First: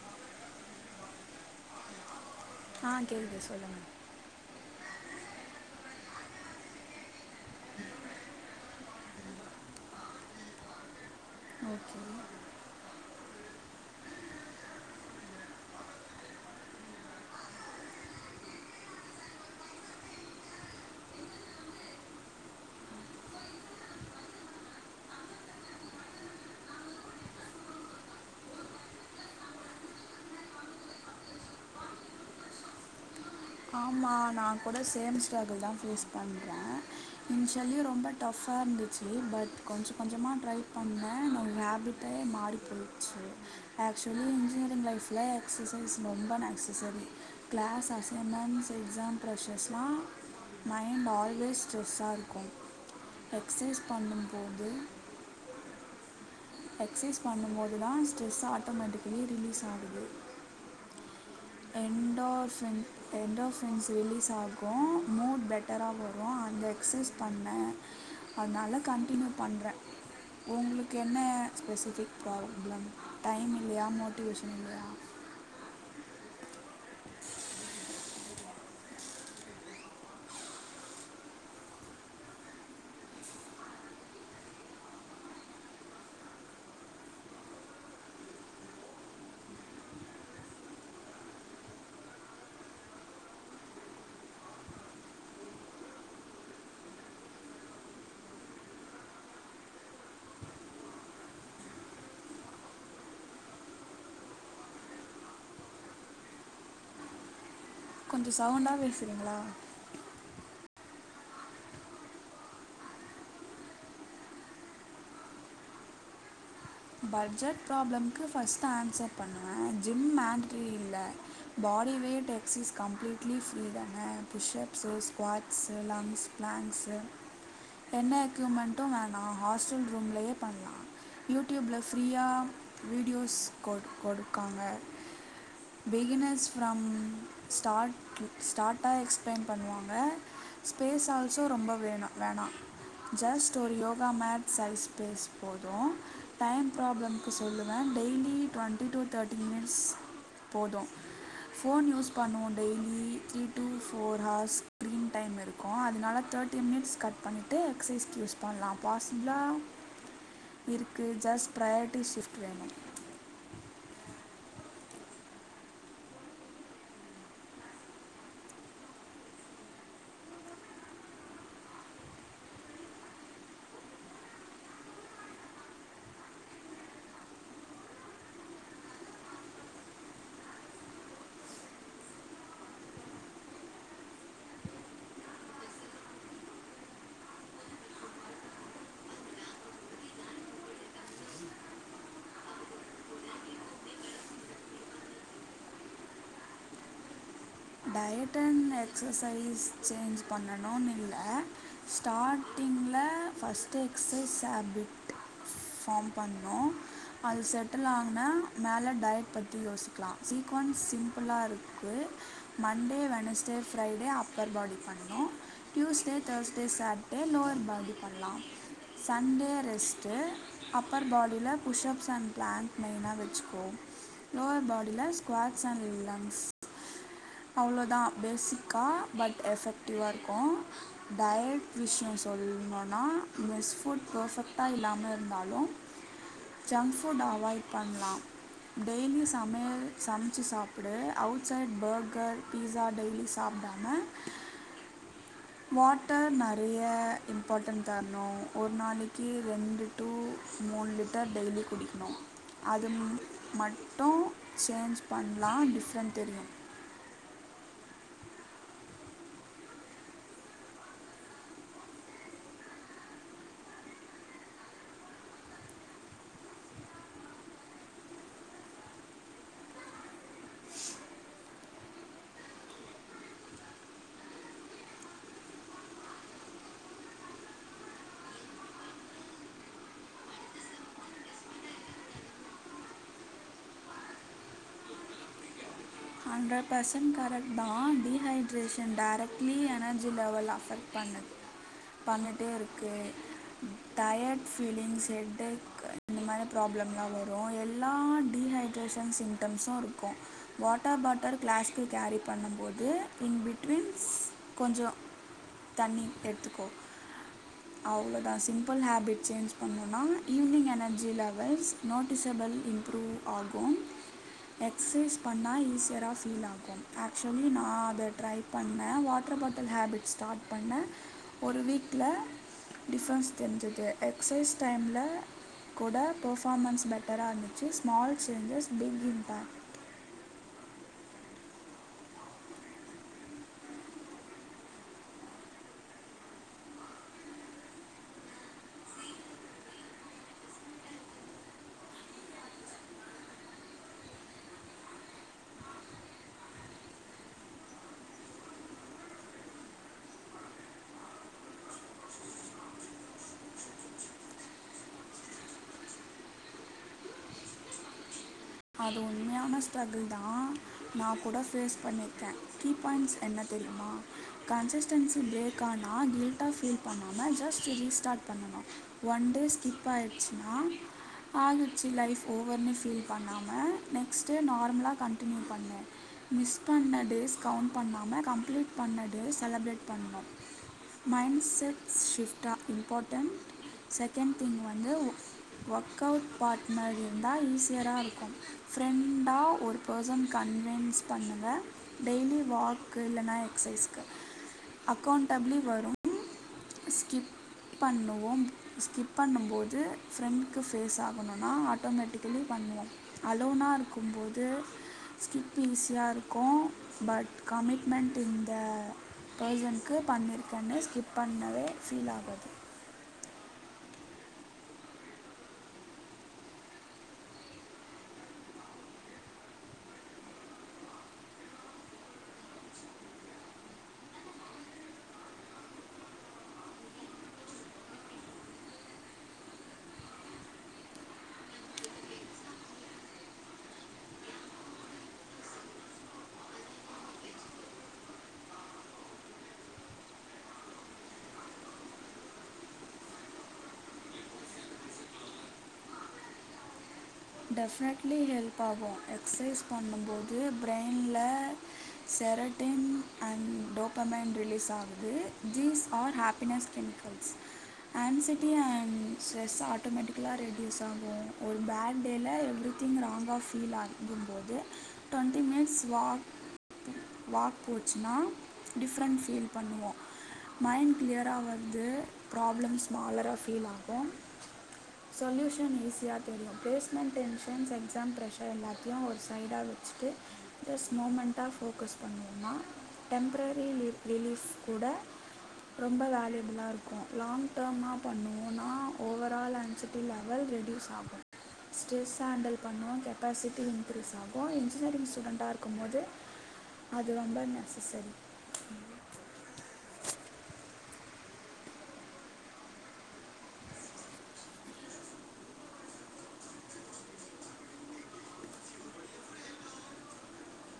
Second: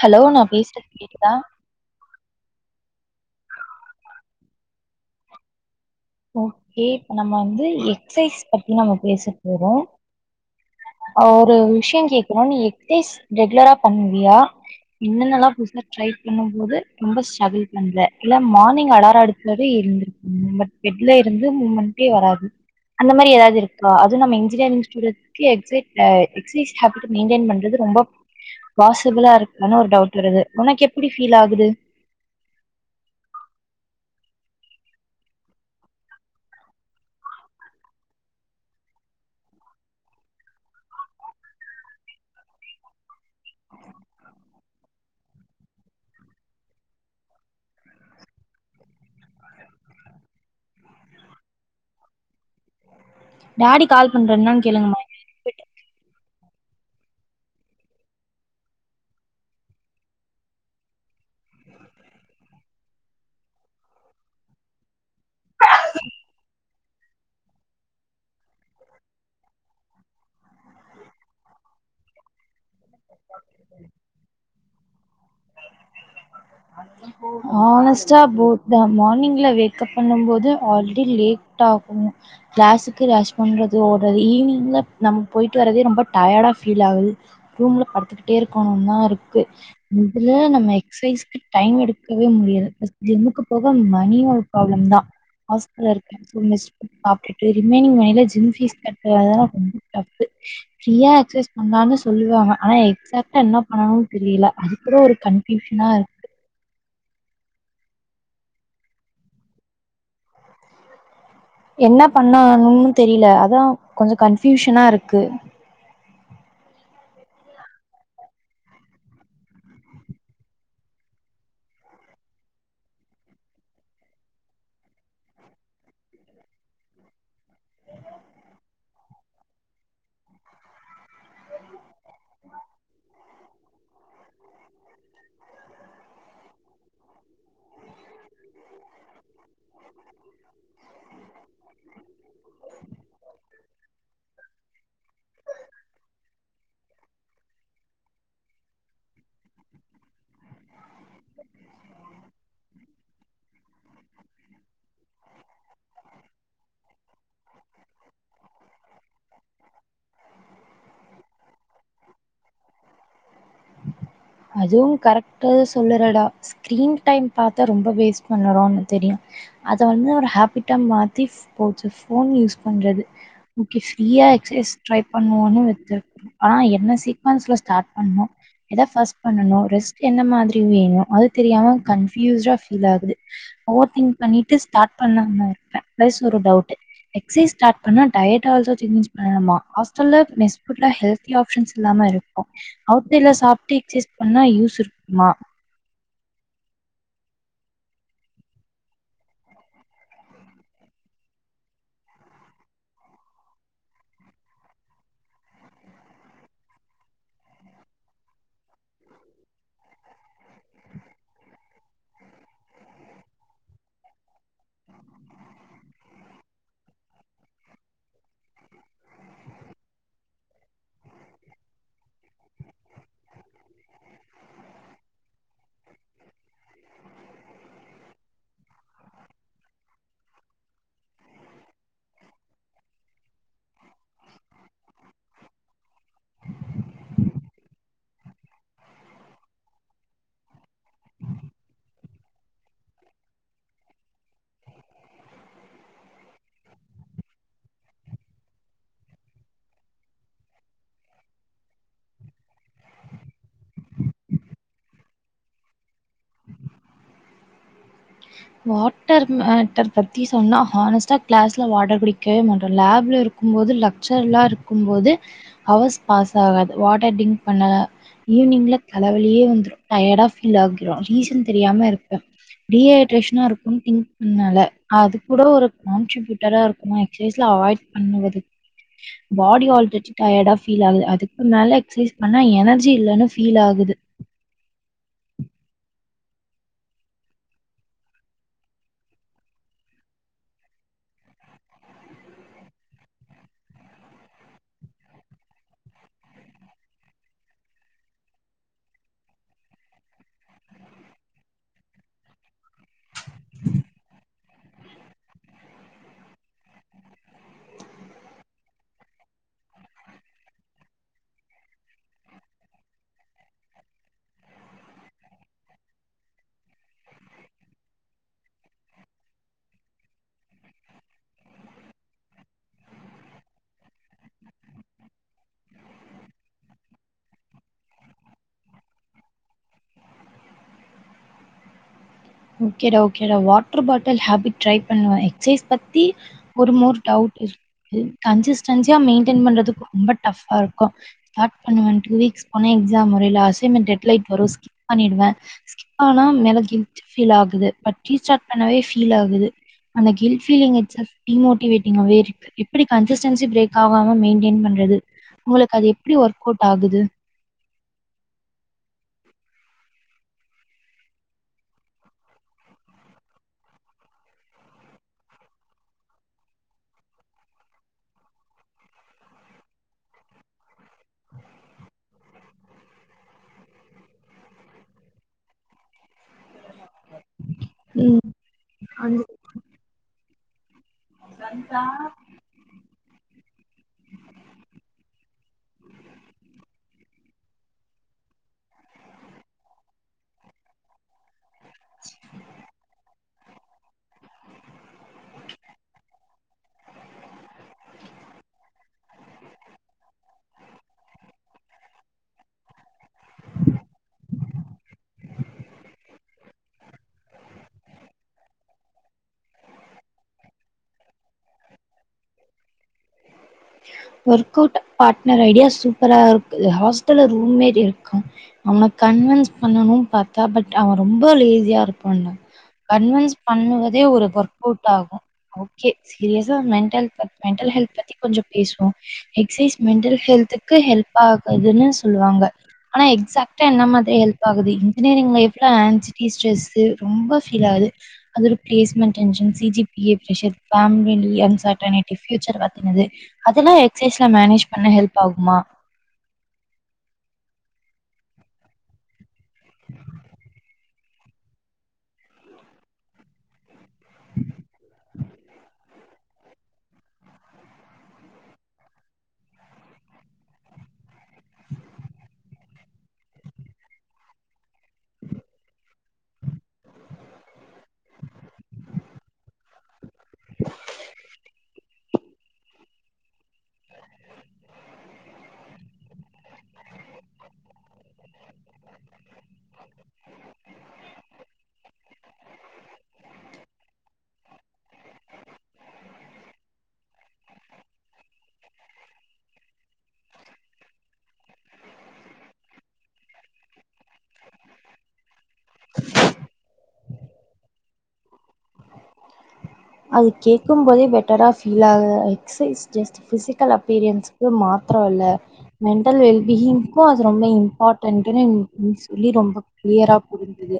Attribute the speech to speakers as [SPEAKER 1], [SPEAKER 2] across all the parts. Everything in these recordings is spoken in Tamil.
[SPEAKER 1] ஹலோ நான் பேசுறது கேட்குதா
[SPEAKER 2] ஆஹ் கேக்குது சொல்லுங்க
[SPEAKER 1] ஓகே இப்ப நம்ம வந்து எக்ஸ்சசைஸ் பத்தி நம்ம பேசிகிட்டு இருக்கோம் ஒரு
[SPEAKER 2] ஓகே
[SPEAKER 1] விஷயம் கேக்கிறோம் நீ எக்சைஸ் ரெகுலரா பண்ணுவியா என்னென்ன எல்லாம் புதுசா ட்ரை பண்ணும் போது ரொம்ப ஸ்ட்ரகிள் பண்ற இல்ல மார்னிங் அலாரம் அடிக்கிறது எழுந்துருப்பியா பெட்ல இருந்து மூவ்மெண்ட்டே வராது அந்த மாரி ஏதாவது இருக்கா அதுவும் நம்ம இன்ஜினியரிங் ஸ்டுடென்ட் எக்சைட்ய எக்சசைஸ் ஹாபிட்ட மெயின்டைன் பண்றது ரொம்ப பாசிபிளா இருக்கான்னு ஒரு டவுட் வருது உனக்கு எப்பிடி பீல் ஆகுது
[SPEAKER 2] ஆமாம் நான் கூட சேம் ஸ்ட்ரகுள் தான் ஃபேஸ் பண்றேன். இன்ஷியல்லி ரொம்ப டஃபாக இருந்துச்சு பட் கொஞ்சம் கொஞ்சமாக ட்ரை பண்ணேன் நவ் ஹேபிட்டே மாறி போச்சு ஆக்சுவலி இன்ஜினியரிங் லைஃப்ல எக்ஸசைஸ் ரொம்ப necessary class as M ends exam பிரஷர்ஸ்னா மைண்ட் ஆல்வேஸ் ஸ்ட்ரெஸ்சா இருக்கும் எக்ஸசைஸ்
[SPEAKER 1] டாடி கால் பண்றாங்க என்னன்னு
[SPEAKER 2] பண்ணும்போது
[SPEAKER 1] கேளுங்கம்மா
[SPEAKER 2] எக்சைஸ் பண்ணும்போது தா ஸ்ட்ரெஸ் ஆட்டோமேட்டிக்கலி ரிலீஸ் ஆகுது என்டோஃப என்டோர்ஃபன்ஸ் ரிலீஸ் ஆகு மூட் பெட்டரா வரு அந்த எக்சைஸ் பண்ணே அதனால கண்டினியூ பண்றே உங்குளுக் கென்ன ஸ்பெசிஃபிக் ப்ராப்ளம் டைம் இல்லையா மோட்டிவேஷன் இல்லையா
[SPEAKER 1] ஹானஸ்டா போட்ட மார்னிங்ல வேக் அப் பண்ணும் போது ஆல்ரெடி லேட் ஆகு கிளாசுக்கு ரஸ் பண்றது ஓடுறது ஈவினிங்ல நம்ம போயிட்டு வரதே ரொம்ப டயர்டா ஃபீல் ஆகுது. ரூம்ல படுத்துகிட்டே இருக்கணுனு தா இருக்கு இதுல நம்ம எக்சைஸ்க் டைம் எடுக்கவே முடியாது ஃபர்ஸ்ட் ஜிம்முக்கு போக மணி ஒரு ப்ராப்ளம் தா ஹாஸ்டல்ல இருக்கே சோ மெஸ்ல சாப்பிட்டுட்டு ரிமைனிங் மணில ஜிம் ஃபீஸ் கட்ரதெல்லா ரொம்ப டஃப்பு ஃப்ரியா எக்சைஸ் பண்ணலானு சொல்லுவாங்க எக்ஸாக்டா என்ன பண்ணனும்னு தெரில அதுவே ஒரு கன்ஃப்யூஷனா இருக்கு
[SPEAKER 2] கொஞ்ச சவுண்டா பேசுறீங்களா
[SPEAKER 1] என்ன பண்ணாணுன்னு தெரில அதா கொஞ்ச கன்ஃபியூஷனா இருக்கு
[SPEAKER 2] பட்ஜெட் ப்ராப்ளம்க்கு ஃபர்ஸ்ட் ஆன்சர் பண்ணுவ ஜிம் மாண்டேட்டரி இல்ல body weight exercise completely free தான push ups squats lunges planks என்ன எக்யூப்மெண்ட்டு வேன் நா ஹாஸ்டல் ரூம்லயே பண்லா யூ டியூப்ல ஃப்ரீயா வீடியோஸ் கொட் கொடுக்காங்க பிகினர்ஸ் ஃப்ரம் ஸ்டாட்ல் ஸ்டாட்டா எக்ஸ்ப்ளய்ன் பண்ணுவாங்க ஸ்பேஸ்ஸால்சோ ரொம்ப வேண வேணா ஜஸ்ட் ஒரு யோகா மேட் சைஸ் ஸ்பேஸ் போது டைம் ப்ராப்ளம்க்கு சொல்லுவே டெய்லி ட்வண்ட்டி டு தேட்டி மினிட்ஸ் போது ஃபோன் யூஸ் பண்ணுவோ daily three two four hours screen டைமிருக்கு அதனால தேட்டி மினிட்ஸ் கட் பண்ணிட்டு எக்சைஸ்க்கு யூஸ் பண்லா பாசிப்ளா இரு க்கு ஜஸ்ட் ப்ரையாரிட்டி ஷிஃப்ட் வேணு
[SPEAKER 1] அதுவு கரெக்ட்டாதா சொல்லுறடா ஸ்க்ரீன் டைம் பாத்தா ரொம்ப வேஸ்ட் பண்ணறோன்னு தெரியு அதவந்து ஒரு ஹேபிட்டா மாத்தி ஃப் போச் ஃபோன் யூஸ் பண்றது ஓகே ஃப்ரீயா எக்ஸைஸ் ட்ரை பண்வோணு வச்சுருக் ஆனா என்ன சீக்வன்ஸ்ல ஸ்டாட் பண்ணு ஏதா ஃபஸ்ட் பண்ணனு ரெஸ்ட் என்ன மாதிரி வேணு அதுதெரியாம கன்ஃப்யூஸ்டா ஃபீலாகுது ஓவர் திங்க் பண்ணிட்டு ஸ்டாட் பண்ணலானுருப்பே பிளஸ் ஒரு டவுட்டு எக்சைஸ் ஸ்டாட் பண்ணா டயட் ஆல்சோ சேஞ்ச் பண்ணனுமா ஹாஸ்டல்ல மெஸ் ஃபுட்ல ஹெல்த்தி ஆப்ஷன்ஸ் இல்லாம இருக்கு அவுத்தில சாப்ட்டு எக்சைஸ் பண்ணா யூஸ் இருக்குமா
[SPEAKER 2] டயட்டண் எக்ஸசைஸ் சேஞ்ச் பண்ணணுனில்ல ஸ்டாட்டிங்ல ஃபஸ்ட் எக்சைஸ் ஹேபிட் ஃபாம் பண்ணோ அது செட்டில் ஆனா மேல டயட் பத்தி யோசிக்லா sequence சிம்புளாருக் [inaudible] Monday Wednesday Friday upper body பண்ணோ Tuesday Thursday Saturday lower body பண்லா சண்டே ரெஸ்ட்டு அப்பர் பாடில புஷ்ஷப்ஸ் அண் ப்ளான் மெயினா வச்சுக்கோ லோவர் பாடில ஸ்குவாட்ஸ் அண் லங்க்ஸ் அவ்ளோதா பேசிக்கா பட் எஃபெக்ட்டிவாருக்கு டயட் விஷ்யோ சொல்நோனா மெஸ் ஃபுட் பர்ஃபெக்ட்டா இல்லாமயிருந்தாலு ஜங்க் ஃபுட் அவாய்ட் பண்லாம் டெய்லியு சமையல் சம்ச்சு சாப்டு அவுட்சைட் பர்கர் பீஸா டெய்லி சாப்டாம வாட்டர் நறைய இம்பார்ட்டன் தர்ணு ஒரு நாளைக்கி ரெண்டு டூ மூணு லிட்டர் டெய்லி குடிக்ணு அது மட்டு சேஞ்ச் பண்லா டிஃப்ரெண் தெரியு
[SPEAKER 1] வாட்டர் மேட்டர் பத்தி சொன்னா ஹன்ஸ்டா க்ளாஸ்ல வாட்ட குடிக்வே மாட்டோ லேப்லருக்கும்போது லக்ச்சர்லாருக்கும்போது அவர்ஸ் பாஸாகாது வாட்டர் டிங்க் பண்ண ஈவ்னிங்ல தலவலியே வந்த்ரும் டயர்டா ஃபீலாகிரும் ரீசன் தெரியாமயிருப்பே டீ ஐ ட்ரேஷனாருக்க திங்க் பண்ணால அதுக் கூட ஒரு கான்ட்ரிபியூட்டராருக்கு எக்சைஸ்ல அவாய்ட் பண்வது பாடி ஆல்ரெடி டயர்டா ஃபீலாகுது அதுக்கு மேல எக்சைஸ் பண்ணா எனர்ஜி இல்லனு ஃபீலாகுது
[SPEAKER 2] ஹண்ட்ர பர்சன் கரெக்தா dehydration directly energy level affect பண்ண பண்ணிட்டேருக்கு டயட் ஃபீலிங்ஸ் ஹெட்டெக் இந்த மாரி ப்ராப்ளம்லாம் வரும் எல்லா டீஹைட்ரேஷன் சிம்டம்ஸும் ருக்கும் வாட்ட பாட்டர் கிளாஸ்கு கேரிப் பண்ணம்போது இன்பிட்வீன்ஸ் கொஞ்சோத் தண்ணி எத்துக்கோ அவ்ளோதா சிம்புள் ஹேபிட் சேஞ்ச் பண்ணோன்னா evening energy levels noticeable improve ஆகும் எக்ஸைஸ் பண்ணா ஈஸ்யரா ஃபீல் ஆகு ஆக்சுவலி நா அத ட்ரைப் பண்ணே வாட்ர் பாட்டல் ஹேபிட்ஸ் ஸ்டாட் பண்ணே ஒரு வீக்கில டிஃபன்ஸ் தெரிஞ்சிது எக்சைஸ் டைம்ல கூட பஃபாமன்ஸ் பெட்டராருந்துச்சு ஸ்மால் சேஞ்சஸ் பிக் இம்பாக்ட்
[SPEAKER 1] ஓக்கேடா ஓக்கேடா வாட்ர் பாட்டல் ஹாபிட் ட்ரை பண்ணுவன் எக்ஸைஸ் பத்தி ஒருமோர் டவுட் இருக் கன்சிஸ்டன்சியா மெயின்டென் பண்றதுக்கு ரொம்ப டாஃப்பாருக்கு டாட் பண்ணுவே டூ வீக்ஸ் போன எக்ஸாம் வருயில்ல அசைமென்ட் எட்லைட் வரு ஸ்கிப் பண்ணிடுவே ஸ்கிப் பண்ணனா மேல கில் ஃபீலாகுது பட் ரிஸ்டாட் பண்ணவே ஃபீலாகுது அந்த கில்ட் ஃபீலிங் இட்ஸ் ஸ் டீமோடிங்காவேருக்கு எப்டி கன்சிஸ்டன்சி பிரேகாவாம மெயின்டென் பண்றது உங்களுக்கது எப்டி ஒர்கவுட் ஆகுது
[SPEAKER 2] அது உண்மையான ஸ்ட்ரகுள் தா நாகூட ஃபேஸ் பண்ணிருக்க கீப் பாய்ண்ட்ஸ் என்னத் தெரியுமா கன்சிஸ்டன்சி ப்ரேக்கானா கில்ட்டா ஃபீல் பண்ணாம ஜஸ்ட்டு ரீஸ்டாட் பண்ணணு ஒன் டே ஸ்கிபாயிடுச்சுனா ஆகிட்ச்சி லைஃப் ஓவர்னு ஃபீல் பண்ணா ம நெக்ஸ்ட்டு நார்மலா கண்டினியூப் பண்ணு மிஸ் பண்ண டேஸ் கவுண்
[SPEAKER 1] ம்.
[SPEAKER 2] பண்ணாமக் கம்ப்ளீட்
[SPEAKER 1] அந்த
[SPEAKER 2] பண்ணடே செலப்ரேட் பண்ணு மைண்ட் செட் ஷிஃப்டா இம்பாட் டெம்ட் செக்கெண் திங் வந்து ஓக்கவுட் பாட்னர்யிருந்தா ஈஸியராருக் க்கு ஃப்ரெண்டா ஒரு பஸ்சன் கன்வென்ஸ் பண்ணுவ டெய்லி வாக்குல்லன்னா க்ஸைஸ்க்கு அக்கௌண்டப்லி வரும் ஸ்கிப் பண்ணுவோம் ஸ்கிப் பண்ணும்போது ஃப்ரெண்ட்கு ஃபேஸ் ஆகணுனா ஆட்டோமேட்டிக்கலி பண்ணுவோம் அலோனா இருக்கும்போது ஸ்கிப் ஈஸியா இருக்கு பட் கமிட்மெண்ட் இந்த பர்சன்கு பண்ணிருக்கேன்னு ஸ்கிப் பண் னவே ஃபீல் ஆகாது
[SPEAKER 1] ஒர்கவுட் பாட்னர் ஐடியா சூப்பரா இருக்கு ஹாஸ்டல்ல ரூம்மேரி இருக்கு அவன கன்வன்ஸ் பண்ணுன் பாத்தா பட் அவன் ரொம்ப லேஸியா இருப்பான் கன்வன்ஸ் பண்ணுவதே ஒரு ஒர்கவுட் ஆகும் ஓகே சீரியஸா மெண்டல் மெண்டல் ஹெல்த பத்தி கொஞ்சோ பேசுவோ எக்ஸைஸ் மெண்டல் ஹெல்த்துக்கு ஹெல்பாகுதுனு சொல்வாங்க ஆனா எக்ஸாக்டா என்ன மாதிரி ஹெல்ப் ஆகுது இன்ஜினியரிங் லைப்ல ஆன்சிட்டி ஸ்ட்ரெஸ்ஸு ரொம்ப ஃபீல் ஆகுது அதோட placement tension C G P A pressure family uncertainty future பத்தினது அதெல்லா எக்சைஸ்ல மேனேஜ் பண்ணா ஹெல்ப் ஆகுமா
[SPEAKER 2] டெஃபெனெட்லி ஹெல்ப் ஆகு எக்சைஸ் பண்ணும்போது ப்ரைன்ல செரட்டின் அண்ட் டோபமைண்ட் ரிலீஸ் ஆகுது these are happiness chemicals anxiety and stress ஆட்டோமேட்டிக்கலா ரெடியூஸ் ஆகு ஒரு பேட் டேல எவ்ரிதிங் ராங்கா ஃபீல் ஆகும் போது டொண்டி மினிட்ஸ் வாக் வாக் போச்சுனா டிஃப்ரண்ட் ஃபீல் பண்ணுவோ மைண்ட் கிளியரா வருது ப்ராப்ளம் ஸ்மாலரா ஃபீல் ஆகு சொல்யூஷன் ஈஸியா தெரியு placement tensions exam pressure எல்லாத்தையு ஒரு சைடா வெச்சுட்டு ஜஸ்ட் மூமெண்ட்டா ஃபோக்கஸ் பண்ணுவோனா டெம்ப்ரரிலீ லிலீஃப் கூட ரொம்ப வேல்யூவபுளா இருக்கு லாங் டேமா பண்ணுவோனா ஓவரால் அன்சிட்டி லெவல் ரெட்யூஸ் ஆகு ஸ்ட்ரெஸ் ஹேண்டில் பண்ணவு கெப்பாசிட்டி இன்க்ரீஸ்சாகு இன்ஜினியரிங் ஸ்டூடெண்ட்டா இருக்கும்மபோது அது ரொம்ப நெசசரி
[SPEAKER 1] அது கேக்கும்போதே பெட்டரா ஃபீல் ஆ்குது. எக்ஸர்சைஸ். ஜஸ்ட் ஃபிசிகல் அப்பியரன்ஸ்க்கு மாத்தரம்‌ இல்ல. மென்டல் வெல்பீயிங்க்கும் அது ரொம்ப இம்பான்டன்ட்னு சொல்லி எனக்கு ரொம்ப கிளியரா புரிஞ்சது.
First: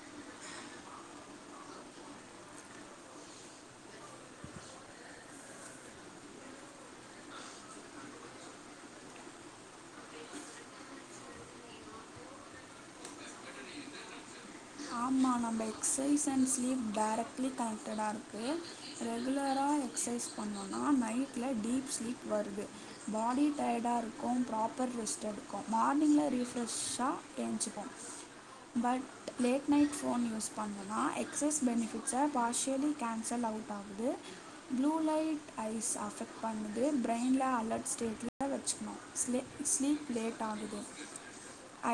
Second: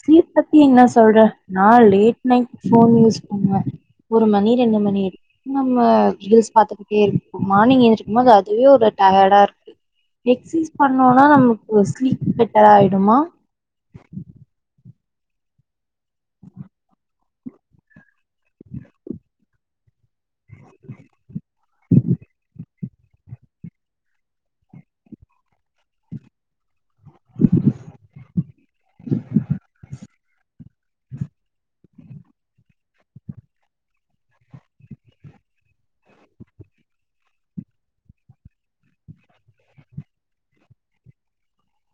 [SPEAKER 1] ஸ்லீப் பத்தி என்ன சொல்ற நான் லேட் நைட் ஃபோன் மூலம் பண் ஆ ஒரு மணி ரெண்டு மணி வரைக்கு நம்ம ரீல்ஸ் பாத்துகிட்டே இருக்கோம். மார்னிங் எந்திருக்கும்போது அதுவே ஒரு டயர்டா இருக்கும். எக்சர்சைஸ் பண்ணோம்னா நமக்கு ஸ்லீப் பெட்டரா ஆயிடுமா?
[SPEAKER 2] ஆமா நம்ப எக்ஸசைஸ் அண்ட் ஸ்லீப் டைரக்ட்லி கனெக்ட்டா இருக்கு. ரெகுலரா எக்ஸர்சைஸ் பண்ணோன்னா நைட்ல டீப் ஸ்லீப் வருது. பாடி டயர்டாக இருக்கும், ப்ராப்பர் ரெஸ்ட்ட் எடுக்கு மார்னிங்ல ரீஃப்ரெஷ்ஷா எஞ்சுப்போ but late night phone use பண்ணுனா எக்ஸைர்ஸ் பெனிஃபிட்ஸை பார்ஷியலி கேன்சல் அவுட் ஆகுது. ப்ளூ லைட் ஐஸ்ஸ அஃபெக்ட் பண்ணுது. பிரெயின்ல அலர்ட் ஸ்டேட்ல வெச்சுக்கணு. ஸ்லீப் லேட் ஆகுது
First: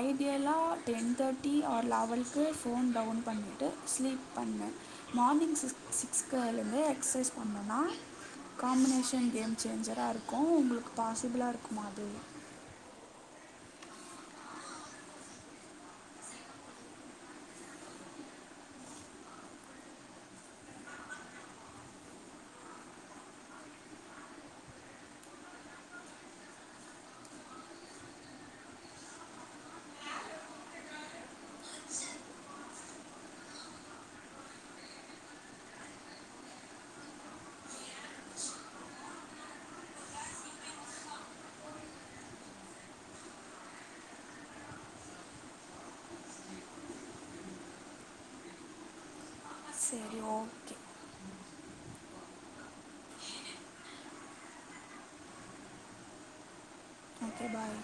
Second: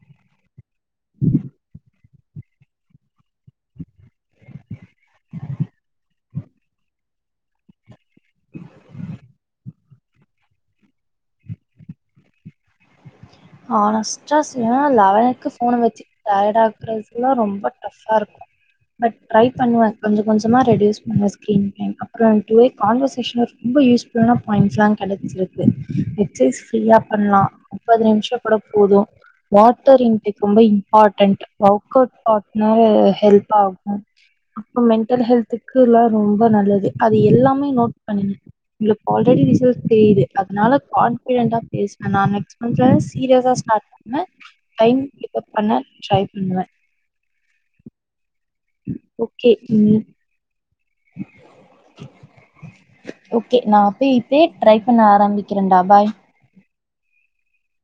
[SPEAKER 2] ஐடியலா டென் தேட்டி ஆர் லெவன் கே ஃபோன் டவுன் பண்ணிட்டு ஸ்லீப் பண்ணுவ. மார்னிங் சிக்ஸ் சிக்ஸ்லருந்தே எக்ஸர்சைஸ் பண்ணுனா காம்பினேஷன் கேம் சேஞ்சராக இருக்கு உங்களுக்கு பாசிபிள இருக்குமா அது
[SPEAKER 1] ஹானஸ்டா சொன்னா லெவக்கு ஃபோன வச்சுட்டா டயர்டா இருந்துச்சுன்னா ரொம்ப ஃப்ரெஷ்ஷா இருக்கு. பட் ட்ரை பண்ணுவ. கொஞ்சோ கொஞ்சமா ரெடியூஸ் பண்ணுவேன் ஸ்கிரீன் டைம். அப்புறம் கான்வர்சேஷன்ல ரொம்ப யூஸ்ஃபுல்லான பாயிண்ட் எல்லா கெடைச்சிருக்கு. எக்ஸ்சைஸ் ப்ரீயா பண்ணலா முப்பது நிமிஷம் பண்ணும் போதோ வாட்டர் இன்டெக் ரொம்ப இம்பார்டன்ட். ஒர்க் அவுட் பண்ண ஹெல்ப் ஆகும். அப்புறம் மெண்டல் ஹெல்த்துக்குல்ல ரொம்ப நல்லது அது எல்லாமே நோட் பண்ணிக்கணும் உங்களுக்கு ஆல்ரெடி ரிசல்ட் தெரியுது அதனால கான்ஃபிடன்ட்டா பேசுனேன் நானு நெக்ஸ்ட் சீரியஸா ஸ்டார்ட் பண்ணுவ. டைம் கீப்பப் பண்ண ட்ரை பண்ணுவ ஓ
[SPEAKER 2] சரி ஓகே
[SPEAKER 1] ஓகே நான் அப்பய இப்ப ட்ரை பண்ண ஆரம்பிக்கிறேன்டா பாய்
[SPEAKER 2] ஓகே பாய்